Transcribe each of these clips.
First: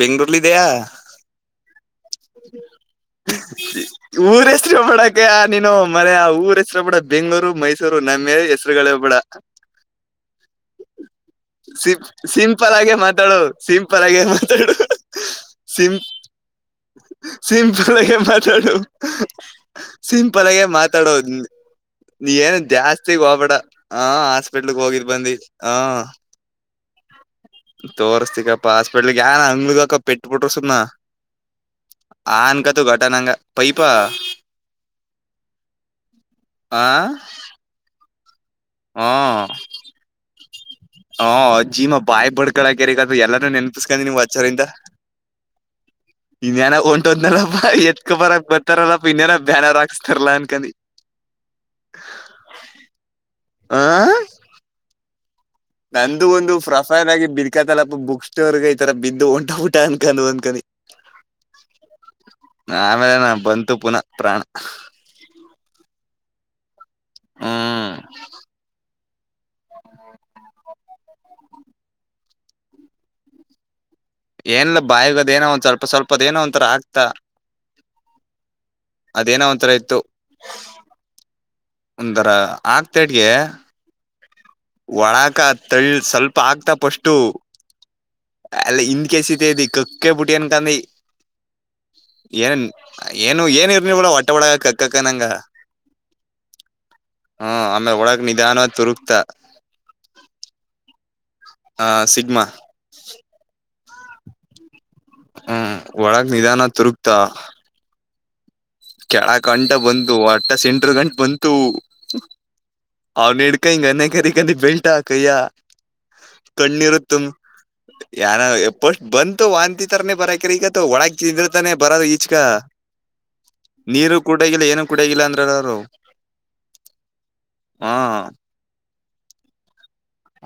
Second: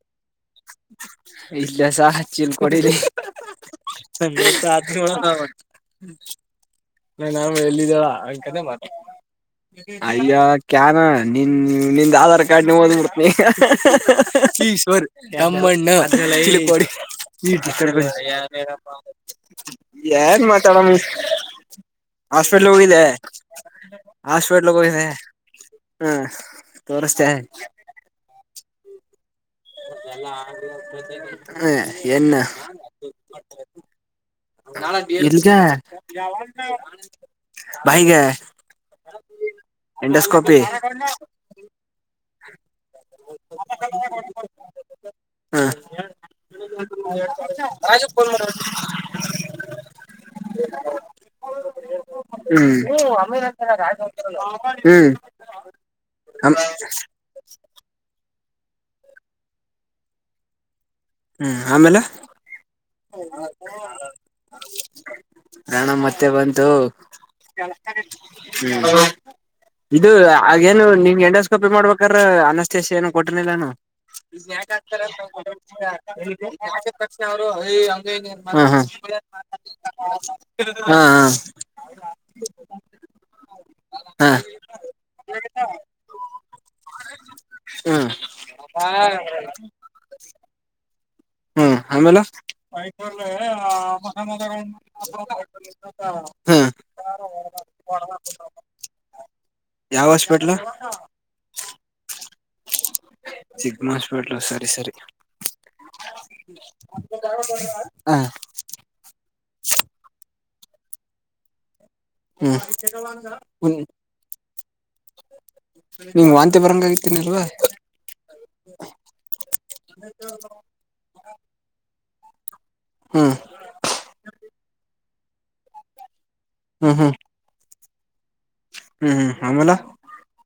ಬೆಂಗಳೂರು ಇದಿಯಾ ಚಾಚಾ ಚೀಪಸ ಕೊಡು ಇಲ್ಲಿ ಊರ ಹೆಸರು ಹೇಳ್ಬೇಡಕ್ಕೆ ನೀನು ಮರಯ ಊರ ಹೆಸರು ಬೇಡ ಬೆಂಗ್ಳೂರು ಮಾಮ ಮೈಸೂರು ಎಲ್ಲಿದ್ದೋ ನಮ್ಮ ಹೆಸರುಗಳೇ ಬೇಡ ಅಯ್ಯೋ ಜ್ಞಾನ ಸಿಂ ನಿನ್ನ ಆಧಾರ್ ಸಿಂಪಲ್ ಕಾರ್ಡು ಆಗೆ ಮಾತಾಡು ಸಿಂಪಲ್ ಆಗೆ ಮಾತಾಡು ಈಶ್ವರ್ ನಮ್ಮಣ್ಣ ಸಿಂಪಲ್ಲಾಗಿ ಮಾತಾಡು ನೀ ಏನು ಹಾಸ್ಪಿಟಲ್ ಹೋಗಿದ್ದೆ ಜಾಸ್ತಿಗ್ ಹೋಗ್ಬೇಡ ಹ ಹಾಸ್ಪಿಟಲ್ ಹಾಸ್ಪಿಟ್ಲ್ಗ್ ಹೋಗಿದ್ ಹೋಗಿದ್ದೆ ಬಂದಿ ಹ ತೋರಿಸಿಕೊಂಡು ಅಪ್ಪ ಹಾಸ್ಪಿಟಲ್ [unintelligible] ಆನ್ಕತು ಘಟನಂಗ ಪೈಪಾ ಎನ್ನ ಹೆಂಗೆ ನಾವು ಆ ಫೆ ಜೀವ ಬಾಯಲ್ಲಿ ಬಂದಿತ್ತು ಎಲ್ಲಾ ನೆನ್ಸ್ಕೊಂಡ್ತಾ ಇದ್ದೆ ಸತ್ತೋಗ್ಬಿಟ್ಟ ಅನ್ಕೊಂಡಿದ್ದೆ ನಾಳೆ ಬ್ಯಾನರ್ ಆತರ ಅನ್ಕೊಂಡಿದ್ದೆ [unintelligible] ಹು ನಂದು ಒಂದು ಪ್ರೊಫೈಲ್ ಅಲ್ಲಿ ಬುಕ್ಸ್ ಇದೆ ಬಿದ್ದು ಹೊಂಟೋದೆ ಅನ್ಕೊಂಡೆ ಹ್ಮ್ ಆಮೇಲೆ ಆಮೇಲೆ ಬಂತು ಜೀವ ಪ್ರಾಣ ಹಾ ಮತ್ತೆ ಬಂತು ಹ್ಮ್ [unintelligible] ಇದು ಹಾಗೆ [inaudible] ಅನಸ್ತೇಷ ಏನು ಕೊಟ್ಟಿರಲಿಲ್ಲ ಏನು ಇಲ್ಲ ಬಾಯಲ್ಲಿ ಅದು ಏನೋ ಒಂದು ಸ್ವಲ್ಪ ಸ್ವಲ್ಪ [unintelligible] ಅದೇನೋ ಒಂಥರ ಆಗ್ತಾ ಹಂಗೆ ಹಿಂಗೆ ಹ್ಮ್ ಹ್ಮ್ ಅದೇನೋ ಒಂಥರ ಹ್ಮ ಹಾ ಒಂದರ ಆಗ್ತಾಇದೆಹೆ ಹಾ ಹಾ ಒಳಾಕ ತಳ್ಳಿ ಸ್ವಲ್ಪ ಆಗ್ತಾ ಫಸ್ಟು ಹ್ಮ್ ಇನ್ ಕೇಸ್ ಕೇಸ್ ಇತೆ ಕಕ್ಕೆಬುಟ್ಟಿ ಅನ್ಕಂದಿ ಹ್ಮ್ ಆಮೇಲೆ ಏನ್ ಏನು ಏನ್ ಇರ್ನಿವಲ್ಲ ಹೊಟ್ಟೆ ಒಳಗ ಹ್ಮ ಕಕ್ಕಕನಂಗ ಹ್ಮ್ ಆಮೇಲೆ ಒಳಗ್ ನಿಧಾನ ತುರುಕ್ತಾ ಯಾವ ಹಾಸ್ಪಿಟಲ್ ಹ ಹಾ ಸಿಗ್ಮಾ ಸಿಗ್ಮ ಹಾಸ್ಪಿಟಲ್ ಸರಿ ಸರಿ ಹ್ಮ ಒಳಗ್ ನಿಧಾನ ತುರುಗ್ತಾ ಹಾ ಕೆಳ ಕಂಟ ಬಂದು ಅಟ್ಟ ಸಿಂಟ ಅರ ಗಂೆ ಬಂತು ಅವನಡ್ಕ ಹ್ಮ್ ಹಿಂಗನೆಗರಿ [unintelligible] ಕೈಯ ನಿಮ್ ವಾಂತಿ ಬರಂಗ ಕಣ್ಣಿರುತ್ತ ಆಗತಿನಲ್ವಾ ಯಏನ ಎಪ್ಪ ಬಂತು ವಾಂತಿ ತರನೇ ಬರಾಕ ಈಗ ಒಳಗ ತಿಂದ್ರತಾನೆ ಬರದು ಚಕಾ ಹಾ ನೀರು ಕುಡಗಿಲ್ಲ ಏನು ಕುಡಗಿಲ್ಲ ಅಂದ್ರರು ಹ್ಮ್ ಹ್ಮ್ ಹಾ ಹ್ಮ್ ಹ್ಮ್ ಆಮೇಲೆ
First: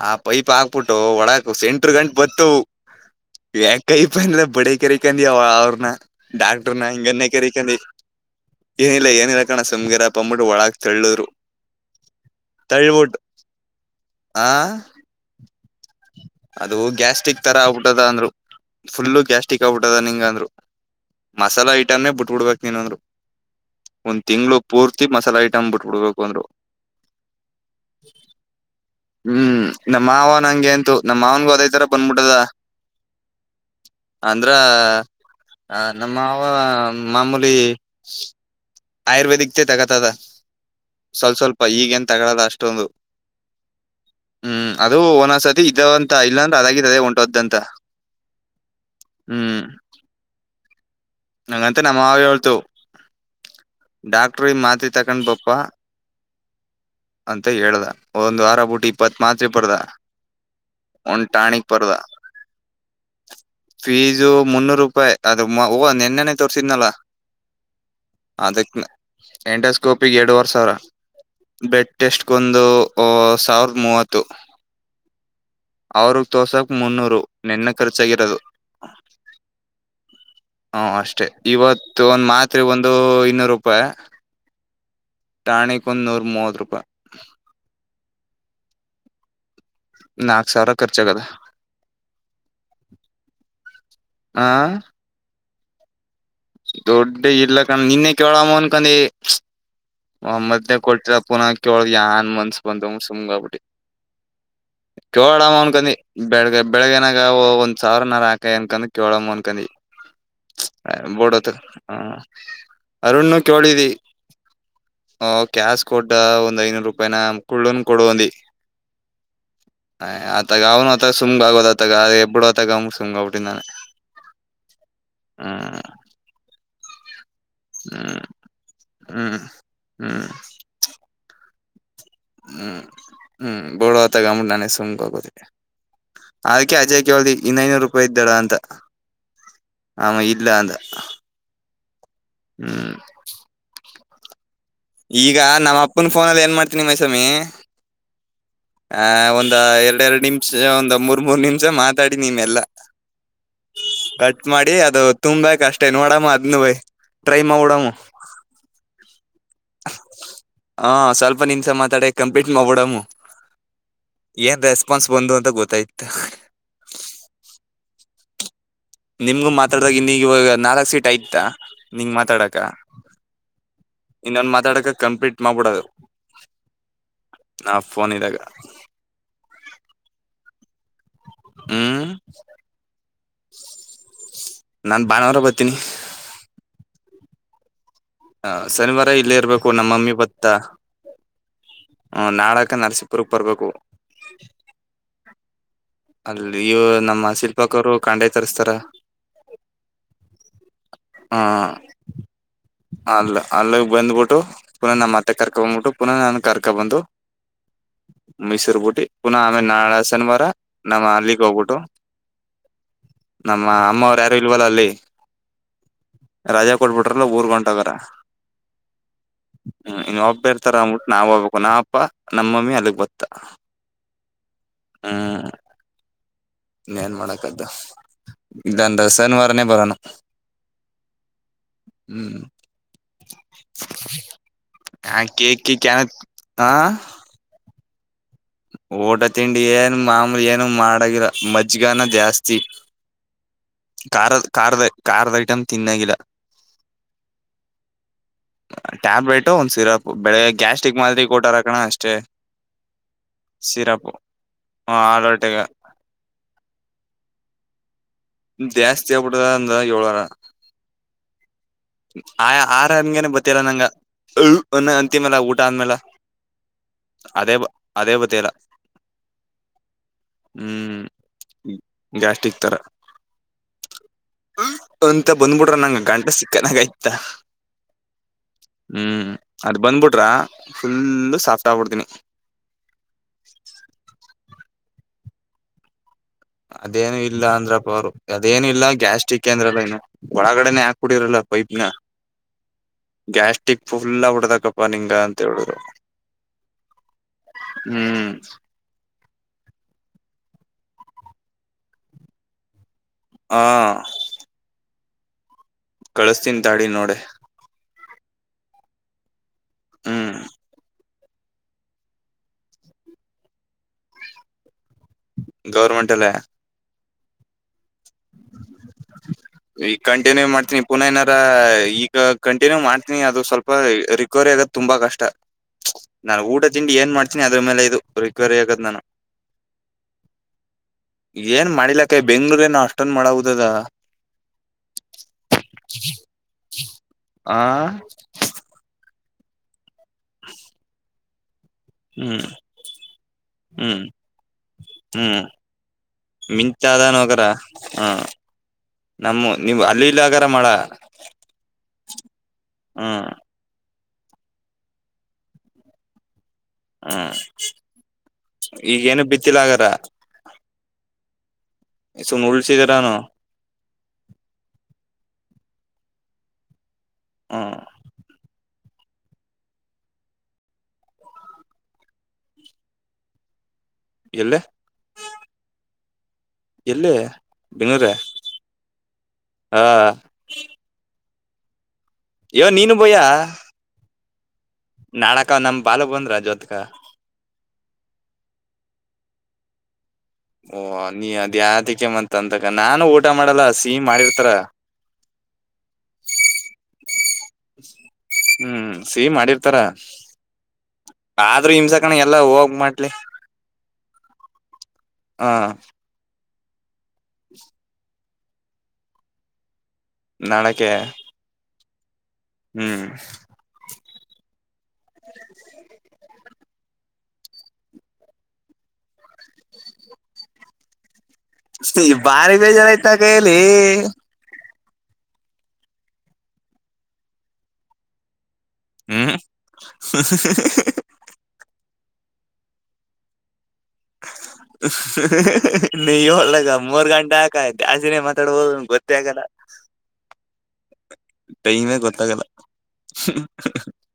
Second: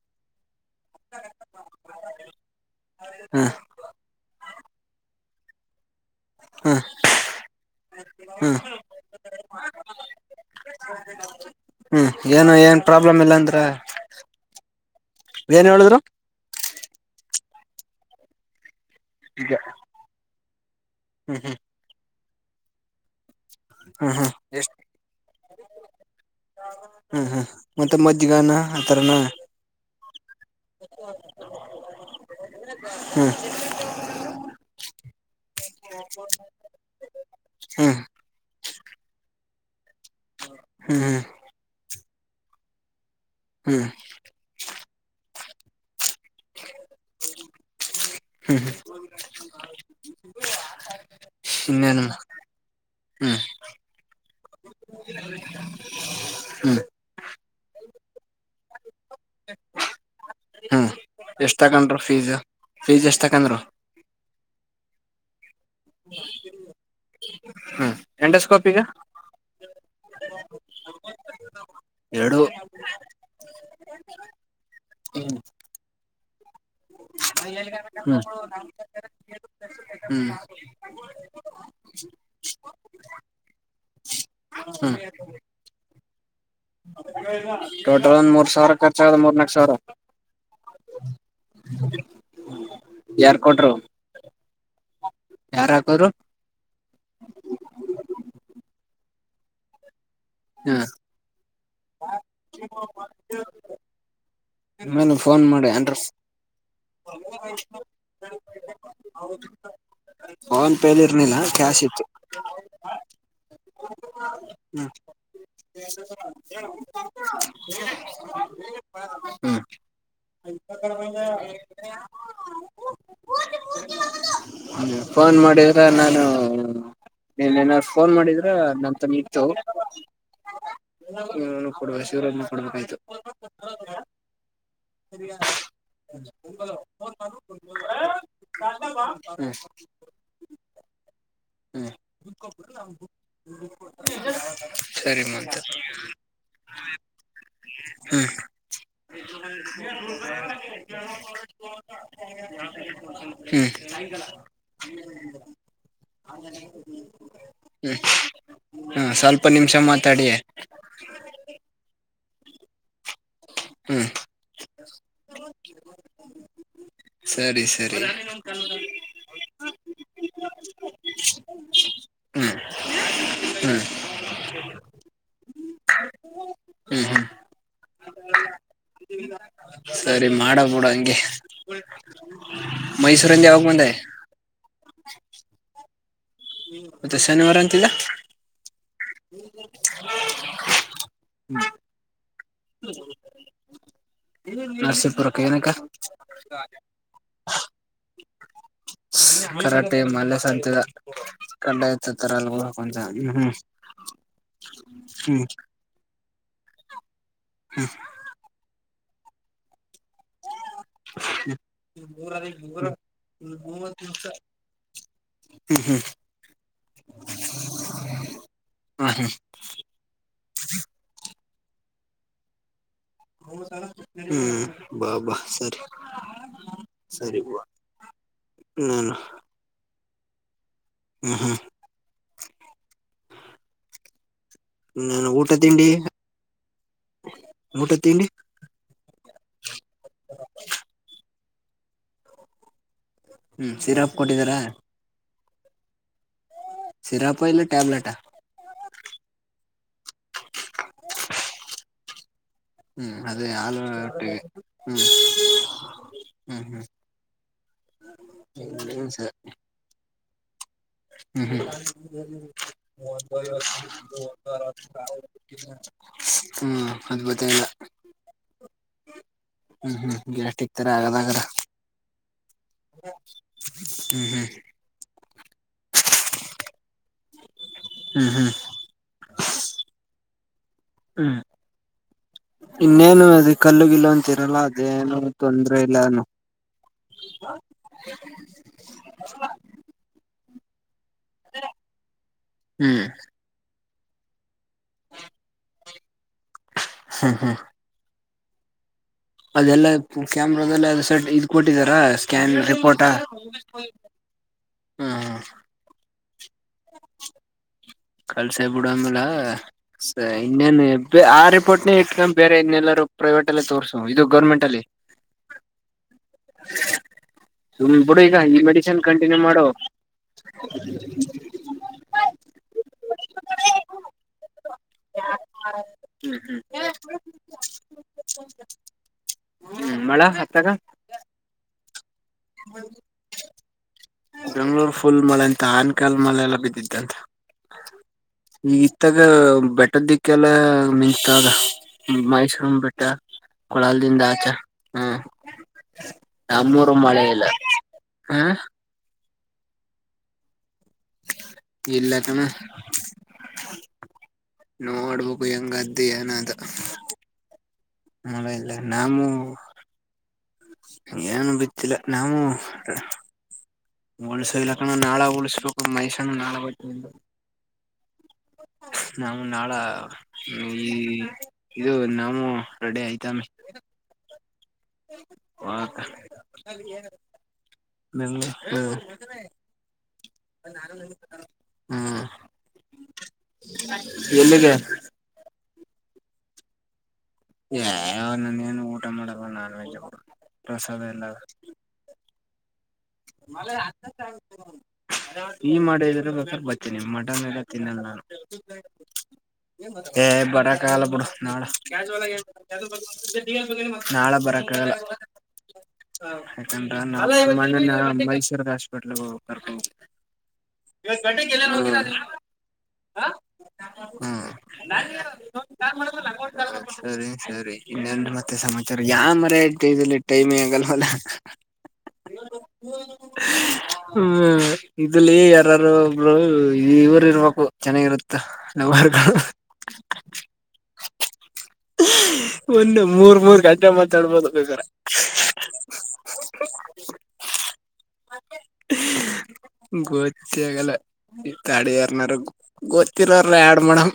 ಆ ಪೈಪ್ ಹಾಕ್ಬಿಟ್ಟು ಒಳಾಕ್ ಸೆಂಟ್ರ ಗಂಟಟ್ ಬತ ಹ್ಮ ಯ ಕೈಪ್ ಅಂದ್ರ ಬಡ ಕ್ರಕಾಂದಿಯ ಅವ್ರನ ಡಾಕ್ಟ್ರ ಹ್ಮ್ ನ ಹಂಗನ್ನೆ ಕರಿಕಂದಿ ಹ್ಮ್ ಏನಿಲ್ಲ ಏನಿರ ಕಣ ಸಮ್ಗರಪ್ಪ ಅಂದಬಿಟ್ಟು ಒಳಗ್ ತಳ್ಳೋರು ಹ್ಮ್ ಏನು ಏನ್ ತಳ್ಬಿಟ್ಟ ಪ್ರಾಬ್ಲಮ್ ಇಲ್ಲ ಅಂದ್ರ ಆ ಏನ್ ಹೇಳಿದ್ರು ಅದು ಗ್ಯಾಸ್ಟ್ರಿಕ್ ತರ ಆಗ್ಬಿಟ್ಟದ ಅಂದ್ರು ಫುಲ್ ಗ್ಯಾಸ್ಟಿಕ್ ಆಗ್ಬಿಟ್ಟದ ನಿಂಗಂದರು ಹ್ಮ್ ಹ್ಮ್ ಮಸಾಲಾ ಐಟಮೇ ಬಟ್ಟ ಕೊಡ್ಬೇಕಕ್ ನೀನಂದರು ಹ್ಮ್ ಒಂದ್ ಹ್ಮ್ ತಿಂಗಳು ಎಷ್ಟ ಪೂರ್ತಿ ಮಸಾಲೆ ಂಬ ಬಿುಬಡುಬೇಕ ಹ್ಮ್ ಹ್ಮ್ ಮತ್ತೆ ಮದ್ದಿಗನ ಹತಾರನ ನಮ್ ಮವುಂಗು ಅದ ತರ ಬಂಬಿಟ್ಟದ ಅಂದ್ರ ನಮ್ ಮಾವ ಮಾಮೂಲಿ ಹ್ಮ್ ಹೈರ್ವೇದಿಕ್ ದ ತಗೊಂಡು ತಗ ಹ್ಮ್ ಸ್ವಲ್ಪ್ ಸ್ವಲ್ಪ ಹೀಗೇನ್ ತಗಳೋದು ಅಷ್ಟೊಂದು ಹ್ಮ್ ಹ್ಮ್ ಅದು ಒಂನಸತಿ ಇದಾವ ಇಲ್ಲ ಅಂತ ಅದಾಗಿದ್ದಾದ ಹೊಂಟೊಗುತ್ತಿತ್ತ ಅಂತ ಹ್ಮ್ ಹ್ಮ್ ಹೂಂ [inaudible] ಅಂಗಂತ ನಮ್ ಇನ್ನೇನಮ್ಮ ಮಾವ ಹೇಳ್ತು ಹ್ಮ್ ಡಾಕ್ಟರ್ ಮಾತ್ರ ತಗೊಂಡ್ ಬಪ್ಪ ಹೂ ಇಪ್ಪತ್ತು ಮಾತ್ರೆ ಬರ್ದ ಹ್ಮ್ ಒಂದು ಎಷ್ಟ ಟಾನಿಕ್ ಬರ್ದ ತಕೊಂಡ್ರು ಫೀಸ್ ಫೀಸ್ ಎಷ್ಟ ತಕೊಂಡ್ರು ಫೀಸು ಮುನ್ನೂರ ರೂಪಾಯಿ ಯಮ್ಮ ಅವ್ವ ನೆನ್ನೆನೆ ತೋರಿಸಿದ್ನಲ್ಲ ಹ್ಮ್ ಎಂಡೋಸ್ಕೋಪಿಗ ಅದಕ್ಕ ಎಂಡೋಸ್ಕೋಪಿಗೆ ಎರಡುವರೆ ಸಾವಿರ ಬ್ಲಡ್ ಟೆಸ್ಟ್ಗ ಎರಡು ಒಂದು ಸಾವಿರದ ಮೂವತ್ತು ಹ್ಮ್ ಅವ್ರು ತೋರ್ಸಾಕ್ ಮುನ್ನೂರು ನೆನ್ನೆ ಹ್ಮ್ ಖರ್ಚಾಗಿರೋದು ಹ್ಮ್ ಹಾ ಅಷ್ಟೇ ಇವತ್ತು ಒಂದು ಮಾತ್ರೆಗೆ ಒಂದು ಇನ್ನೂರು ರೂಪಾಯಿ ಟಾನಿಕ್ ಒಂದು ನೂರಮುವತ್ತು ಟೊಟೊ ಒಂದು ಮೂರು ಸಾವಿರ ಖರ್ಚಾದು ಮೂರು ನಾಲ್ಕು ಸಾವಿರ ನಾಲ್ಕಸಾವಿರ ಖರ್ಚ ಯಾರ್ ಕೊಟ್ರು ಹ ಯಾರ ಹಾಕುದ್ರೂ ದುಡ್ಡು ಇಲ್ಲ ಕಣ್ ನಿನ್ನೆ ಕೇಳಮ ಅನ್ಕೊಂಡೀ ಮತ್ಯಾ ಕೇಳ್ತಾವ್ ಪುಣಕಿ ಕೇಳಿದ್ವಿ ಯಾರ್ ಮನ್ಸ ಸುಮ್ನಾಗ್ಬಿಟ್ವಿ ಹ್ಮ ಫೋನ್ ಕೇಳೋ ಮಾಡಿ ಅನ್ಕೊಂಡಿವಿ ಅಂದ್ರ ಬೆಳ್ ಬೆಳಗ್ಗೆನೇ ಒಂದು ಸಾವಿರ ಹಾಕಯ್ಯ ಕೇಳಂ ಅನ್ಕೊಂಡ್ವಿ ಫೋನ್ ಪೇಲಿ ಬಿಡು ಇರ್ನಿಲ್ಲ ಅಥಗ ಕ್ಯಾಶ್ ಇತ್ತು ಅರುಣ ಕೇಳಿದ್ವಿ ಹಾ ಕ್ಯಾಶ್ ಕೊಡ ಒಂದು ಐದುನೂರು ರೂಪಾಯಿನಾ ಕುಳ್ಳನ ಕೊಡಂದೀ ಹ್ಮ್ ಹಾ ಅಥಗ ಅವ್ನು ಅಥಗ ಸುಮ್ಗಾಗೋದಾ ಅಥಗ ಬಿಡು ಅಥಗ ಸುಮ್ನ ಆಗ್ಬಿಟ್ಟೆ ನಾನು ನೀನೇನ ಫೋನ್ ಮಾಡಿದ್ರಾ ನಮ್ ತಂಗಿ ಹ್ಮ್ ತಗೋ ಹ್ಮ್ [inaudible] ಹ್ಮ್ ಹ್ಮ್ ಹ್ಮ್ ಬಿಡು ಅತ್ತಾಗೆ ಅಂದ್ಬಿಟ್ಟು ನಾನೇ ಸುಮ್ಗಾಗೋದೆ ಅದಕ್ಕೆ ಅಜಯ್ಗ್ ಕ್ಯೊಳ್ದೆ ಇನ್ ಐನೂರುಪಾಯಿ ಇದ್ದದ ಅಂತ. ಅವ ಇಲ್ಲ ಅಂದ. ಹೂ ಹ್ಮ್ [unintelligible] ಈಗ ಅಂತ ನಮ್ಮ ಅಪ್ಪನ ಫೋನಲ್ಲಿ ಏನ್ ಮಾಡ್ತೀನಿ ಮೈಸಮಿ ಆಹ ಒಂದ ಎರಡೆ ಎರಡ್ ನಿಮಿಷ ಒಂದ್ ಮೂರ್ ಮೂರ್ ನಿಮಿಷ ಮಾತಾಡಿ ನೀಮ್ಮಲ್ಲ ಹ್ಮ್ ಕಟ್ ಮಾಡಿ ಅದು ತುಂಬಕ್ಷ್ಟೇ ನೋಡ ತಗೊಮ್ ಬಾ ಅದ್ನುವೇ ಟ್ರೈ ಮಾಡ್ ಬಿಡವು ಹ ಸ್ವಲ್ಪ ನಿಮಿಷ ಮಾತಾಡಿ ಹ ಸ್ವಲ್ಪ ನಿಮಿಷ ಮಾತಾಡಿ ಕಂಪ್ಲೀಟ್ ಮಾಡ್ಬಿಡಮ್ ಹ್ಮ್ ಏನ್ ರೆಸ್ಪಾನ್ಸ್ ಬಂದು ಅಂತ ಗೊತ್ತಾಯ್ತ ಸರಿ ಸರಿ ನಿಮ್ಗು ಮಾತಾಡಾಗ ಇನ್ನಗ ಇವಾಗ ನಾಲ್ಕ್ ಸೀಟ್ ಆಯ್ತಾ ನಿಂಗ ಹ್ಮ್ ಮಾತಾಡಕ ಹ್ಮ್ ಇನ್ನೊಂದು ಮಾತಾಡಕ ಕಂಪ್ಲೀಟ್ ಮಾಡ್ಬಿಡದು ಹ್ಮ್ ಹ್ಮ್ ಫೋನ ಇದಾಗ. ಸರಿ ಮಾಡಬುಡ ಗೆ ಹ್ಮ್ ಮೈಸೂರಂದ ಯಾವಾಗ ಬಂದ ನಾನ್ ಭಾನುವಾರ ಬರ್ತೀನಿ ್ಮ ಮತ್ತೆ ಶನಿವಾರ ಅಂತಿಲ್ಲ ಶನಿವಾರ ಇಲ್ಲೇ ಇರ್ಬೇಕು ನಮ್ಮ ಮಮ್ಮಿ ಬಂತ ಹ ಹ್ಮ ನಾಳಕ ನರಸಿಪುರಕ್ ಬರ್ಬೇಕು ನರಸೀಪುರಕ್ಕೆ ಏನಕ್ಕ ಅಲ್ಲಿ ಇವ್ ನಮ್ಮ ಶಿಲ್ಪಕರು ಕಂಡೆ ತರಿಸ್ತಾರ ಕರಾಟೆ ಮಾಲೆಸ ಅಂತದ ಹ ಕಡ್ಡಾಯತತರ ಅಲ್ವ ಅಲ್ಲ ಅಲ್ಲ ಬಂದ್ಬಿಟ್ಟು ಪುನಃ ನಮ್ಮ ಮತ್ತೆ ಹ್ಮ್ ಕರ್ಕ ಬಂದ್ಬಿಟ್ಟು ಪುನಃ ನಾನು ಕರ್ಕ ಬಂದು ಮೈಸೂರು ಗಟೆ ಪು ಆಮ ನಾಳ ಶನಿವಾರ ನಮ್ಮ ಅಲ್ಲಿಗೆ ಹೋಗ್ಬಿಟ್ಟು ನಮ್ಮ ಅಮ್ಮವರು ಯಾರು ಇಲ್ವಲ್ಲ ಅಲ್ಲಿ ರಾಜಾ ಕೊಟ್ಬಿಟ್ರಲ್ಲ ಊರ್ ಗಂಟ ಹ ಹ್ಮ್ ಇ ಒಬ್ಬಿ ಇರ್ತಾರ ಮುಟ್ ನವು ಪುನಪ್ಪಾ ನಮ್ಮಮ್ಮಿ ಅಲ್ಲಿಗ್ ಬತ್ತ ಹ್ಮ್ ಬಾ ಬಾ ಸರಿ ಇೇನ್ ಸರಿ ಬಾ ಮಾಡಕ್ದುನ್ ನಾನು ಶನಿವಾರನೇ ಬರೋಣ ಹ್ಮ್ ಹ್ಮ್ ಹ್ಮ್ ಹಾ ನಾನು ಊಟ ಕ ಕ ಹ ಮೂಊಟೆ ತಿಂಡಿ ಏನ್ ಮಾಮೂಲಿ ಏನು ಮಾಡಾಗಿಲ್ಲ ಮಜ್ಗಾನ ಜಾಸ್ತಿ ಹ್ಮ್ ಸಿರಾಪ್ ಕಾರ್ ಕೊಟ್ಟಿದಾರ ಕಾರ್ದ ಕಾರ್ದೈ ತಿನ್ನಗಿಲ್ಲ ಸಿರಾಪ್ ಇಲ್ಲ ಟ್ಯಾಬ್ಲೆಟ್ಾ ಟ್ಯಾಬ್ಲೆಟು ಒಂದು ಸಿರಪ್ ಬೆಳಗ್ಗೆ ಗ್ಯಾಸ್ಟ್ರಿಕ್ ಮಾತ್ರಿ ಕೊಟಾರಕಣ ಅಷ್ಟೇ ಹ್ಮ್ ಅದೇ ಹಲ ಸಿರಪ್ ಹಟ್ಟವಿ ಹ್ಮ್ ಹಾಲ್ ಹೊಟ್ಟೆಗೆ ಹ್ಮ್ ಹ್ಮ್ ಜಾಸ್ತಿ ಆಗ್ಬಿಡದ ಹ್ಮ್ ಅಂದ ಏಳರ ಹ್ಮ್ ಹ್ಮ್ ಆ ಆರ ಹನ್ಗೇನೆ ಬತ್ತಿಲ್ಲ ನಂಗ ಅನ್ನ ಅಂತಿಮಲ್ಲ ಊಟ ಆದ್ಮೇಲ ಹ್ಮ್ ಅದ್ ಅದೇ ಗೊತ್ತಾಗಿಲ್ಲ ಅದೇ ಬತ್ತಿಲ್ಲ ಹ್ಮ್ ಹ್ಮ್ ಗ್ಯಾಸ್ಟಿಕ್ ತರ ಹ್ಮ್ ಆಗದಾಗರ ಗ್ಯಾಸ್ಟಿಕ್ ತರ ಹ್ಮ್ ಬಂಡ್ಬುತ್ರ ಗಂಟಲು ಸಿಕಂಡಾಗೆ ಹ್ಮ್ ಹ್ಮ್ ಹ್ಮ್ ಹ್ಮ್ ಅದು ಬಂಡ್ಬುತ್ರ ಏನೇನು ಕಲ್ಲುಗಿಲ್ಲು ಅಂತಿದ್ರಲ್ಲ ಏನೋ ಅದೇನು ಇಲ್ಲ ಗ್ಯಾಸ್ಟ್ರಿಕ್ ಅದ್ರಲ್ಲ ಒಳಗಡೆನೆ ಹಕ್ಬಿಟ್ರಲ್ಲ ಪೈಪಿನ ಹ್ಮ್ ಫುಲ್ಅಗ್ಬುತಕಪನಿಂಗ ಅಂದ್ರು ಹ್ಮ್ ಹ್ಮ್ ಹೂಂ [unintelligible] ಅದೆಲ್ಲ ಕೊಟ್ಟಿದ್ದಾರೆ ಸ್ಕ್ಯಾನ್ ರಿಪೋರ್ಟ್ ಟ ಹ ಆ ಕಳಿಸ್ತೀನಿ ತಡಿ ನೋಡೇ ಕಲ್ಸಾಯಿ ಬುಡು ಅಂದ್ಮೇಲೆ ಹ್ಮ್ ಇನ್ನೇನು ಏರಿಪೋರ್ಟನೇ ಇಟ್ಟಕಂಡು ಬೇರೆಯಲ್ಲರ ಪ್ರೈವೇಟ್ ಅಲ್ಲಿ ಇದು ಗೋರ್ಮೆಂಟ್ನಲ್ಲಿ ಗೋವರ್ಮೆಂಟ್ ಅಲ್ಯ ಸುಮ್ ಬಿಡು ಈಗ ಈ ಮೆಡಿಸಿನ್ ಕಂಟಿನ್ಯೂ ಮಾಡು ಈಗ ಕಂಟಿನ್ಯೂ ಮಾಡ್ತೀನಿ ಪುನಃ ಎನ್ನರ ಈಗ ಕಂಟಿನ್ಯೂ ಮಾಡ್ತಿನಿ ರಿಕವರಿ ಆಗದು ತುಂಬಾ ಕಷ್ಟ ಹ್ಮ್ ನನ್ ಹ್ಮ್ ಊಟ ತಿಂಡಿ ಏನ್ ಮಾಡ್ತಿನಿ ಅದ್ರಮೇಲೆ ಇದು ರಿಕವರಿ ಆಗದು ನಾನು ಹ್ಮ್ ಮಳೆ ಅತ್ತಾಗ ಏನು ಮಾಡಿಲ್ಲ ಕಾಯ ಬೆಂಗಳೂರೇನು ಮಾಳ ಉದಾದ್ದ ಬೆಂಗಳೂರು ಫುಲ್ ಮಳೆ ಅಂತ ಆನೇಕಲ್ ಮಳೆ ಯಲ್ಲಾ ಬಿದಿದ್ದಂತ ಆ ಇತ್ತಗ ಬೆಟ್ಟದ ದಿನಕೆಲ್ಲ ಮಿಂಚುತದ ಹ್ಮ್ ಮಾದೇಶ್ವರ್ನ್ ಬೆಟ್ಟ ಹ್ಮ್ ಕೊಳ್ಳೇಗಾಲ್ದಿಂದ ಆಚಾ ಹ್ಮ್ ಆ ನಮ್ ಊರಿಗ್ ಮಳೆನೇ ಮಿಂಚಾದನೋಗರ ಇಲ್ಲ ಹಾ ನಮ್ ಹ್ಮ್ ಅಲ್ಲೂ ಇಲ್ಲ ಅನು ಮಳೆ ಅಗರ ಇಲ್ಲಕಣ್ಣಾ ಹ್ಮ್ಮ್ ನೋಡ್ಬೇಕು ಹೆಂಗದ್ದು ಏನ ಅಂತ ಹಮ್ಮ್ ಇಲ್ಲ ಈಗ ಏನುಬಿತ್ತಿಲ ಅಂಗಂದ್ರ ಏನೂ ಬಿ ಇಲ್ಲ ನಮೂ ಉಳ್ಸಿದರಾನು ಉಳುಸು ಇಲ್ಲಕಣ ನಾಳ ಉಳುಸುಬೇಕು ಮಹೇಶಣ್ಣ ನಾಳಬತ್ತೀನಿ ಅಂತೂ ಹ್ಮ್ ನಾಮೂ ನಾಳ ಈ ಇದು ರೆಡಿ ಆಯೇತಮಿ ಯಾಲ್ಯ ಬೆಂಗ್ಳೂರ [unintelligible] ಹ [unintelligible] ಹ್ಮ್ ಏ ನೀನು ಬಾಯ [unintelligible] ನಾಳೆಕಾ ನಾಮ್ ಪಾಳು ಬಂದ್ರ ಜೊತ್ಗ ಯೇ ನೀನ್ ಊಟ ಮಾಡಪ್ಪ ನಾನ್ ವೆಜ್. ಓ ಪ್ರಸಾದ ಎಲ್ಲ ನೀ ಅದ್ಯಾತುಕ್ಕೆ ಮತ್ತಂತ ಕನ್ ನಾನು ಊಟ ಮಾಡಲ್ಲ ಸಿಹಿ ಮಾಡಿರ್ತರ. ಸಿಹಿ ಮಾಡಿದ್ರೆ ಬರ್ತಿನಿ ಮಟನ್ ಎಲ್ಲಾ ತಿನ್ನಲ್ಲ ನಾನು, ಹ್ಮ್ ಸಿಹಿ ಮಾಡಿರ್ತಾರ ಏ ಬರಕಾಗಲ್ಲ ಬಿಡು ನಾಳೆ. ಆದ್ರೂ ಹಿಂಸಕಣ ಎಲ್ಲಾ ಹೋಗ್ ಮಾಡ್ಲಿ ಹ ಅಲ್ಲ ಇವತ್ತು, ಮೈಸೂರಿಗ್ ಹಾಸ್ಪೆಟ್ಲಿಗೆ ಹೋಗ್ಬೇಕು ಕರ್ಕೊಂಡ್ ಹೋಗ್ಬೇಕು. ನಾಳಕ್ಕೆ [unintelligible] [inaudible] ಹ್ಮ್ ಆ ಹೂಂ ಸರ್ ಸರಿ ಸರಿ ಇನ್ನೇನ್ರಿ ಮತ್ತೆ ಸಮಾಚಾರ, ಯಾವ್ದ್ ಮರಯಾ ಇದು ಟೈಮಲಿ ಟೈಮೇ ಆಗಲ್ಲಲ. ಬಾರಿ ಬೇಜಾರ್ ಆಯ್ತದೆ ಇಲ್ಲಿ. ಇದ್ರಲ್ಲಿ ಯಾರಾದ್ರು ಒಬ್ರು ಇವ್ರ್ ಇರ್ಬೇಕು ಚೆನ್ನಾಗಿರುತ್ತೆ. [inaudible] ಹ್ಮ್ ಒಂದು ಮೂರ್ ಮೂರ್ ಗಂಟ್ ನೀ ಒಳ್ಳೆಗಾ ಮೂರ್ ಗಂ ಟೆ ಯಾಕಾ ಜಾಸ್ತಿನೇ ಮಾತಾಡ್ಬೋದು ಗೊತ್ತೇ ಆಗಲ್ಲ. ತ್ತೇ ಆಗಲ್ಲ. ತಡಿ ಟೈಮೇ ಯಾರ್ನಾದ್ರು ಗೊತ್ತಾಗಲ್ಲ ಗೊತ್ತಿರೋರ್ನ ಆಡ್ ಮಾಡಮ.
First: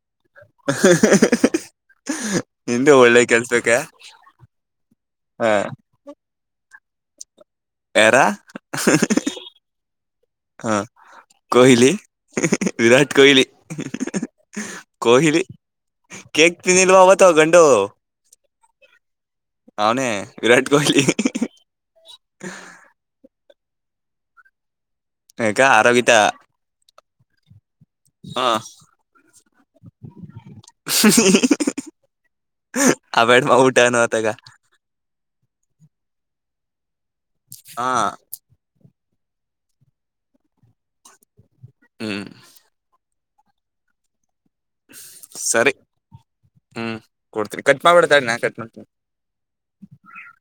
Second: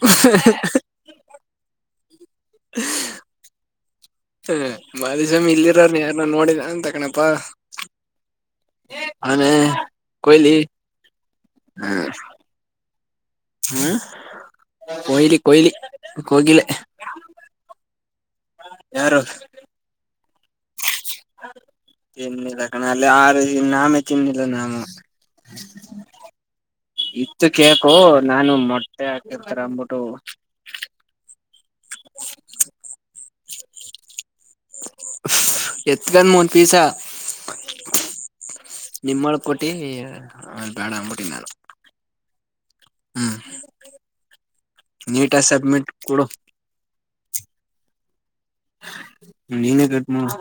ಇಂದೆ ಒಳ್ಳೇ ಕೆಲ್ಸಕ್ಕೆ ಹ ಮಾಧುಸ್ವಾಮಿ ಇಲ್ಲಿರಾರ ಯಾರ ನೋಡಿದ ಎಂತ ಕಣಪ್ಪಾ ಯಾರ ಅಲ್ಲಲೇ ಕೊಯ್ಲಿ ಕೋಯ್ಲಿ [inaudible] ಕೋಯ್ಲಿ ಕೊಹ್ಲಿ ಕೋಹ್ಲಿ ಕೊಹ್ಲಿ ಕೇಕ್ ಕೋಗಿಲೆ ತಿಂದಿದ್ವೋ ಅವತ್ತು [unintelligible] ಯಾರು ಅವನೇ ವಿರಾಟ್ ಕೊಹ್ಲಿ ಏನಿಲ್ಲ ಕಣೋ ಅಲ್ಲಿ ಯಾರ್ ಇನ್ನಮೇ ತಿಂದಿಲ್ಲ ನಾನು ಯಾಕ ಆರೋಗಿತ ಇತ್ತಗ್. ಕೇಕು ಹಾ ನಾನು ಮೊಟ್ಟೆ ಹಾಕಿರ್ತಾರ ಅಂದ್ಬಿಟ್ಟು ಆಬೇಡ್ ಔಟ್ ಅನಾ ಆತಗಾ ಎತ್ಗನ್ ಮೂನ್ ಪೀಸಾ ಹಾ ನಿಮೊಳ ಕೊಟ್ಟಿ ಬೇಡ ಅಂಬಿಟ್ಟಿನ್ ನಾನು ಹ್ಮ್ ಹ್ಮ್ ನೀಟ್ ಆ ಸಭ್ಮಿಟ್ ಕೊಡು ಕೊಡ್ತೀರಿ ಕಟ್ ಮಾಡ್ಬಿಡ್ತಾನ್ ನೀನೇ ಕಟ್ಟ ಮಾಡ್.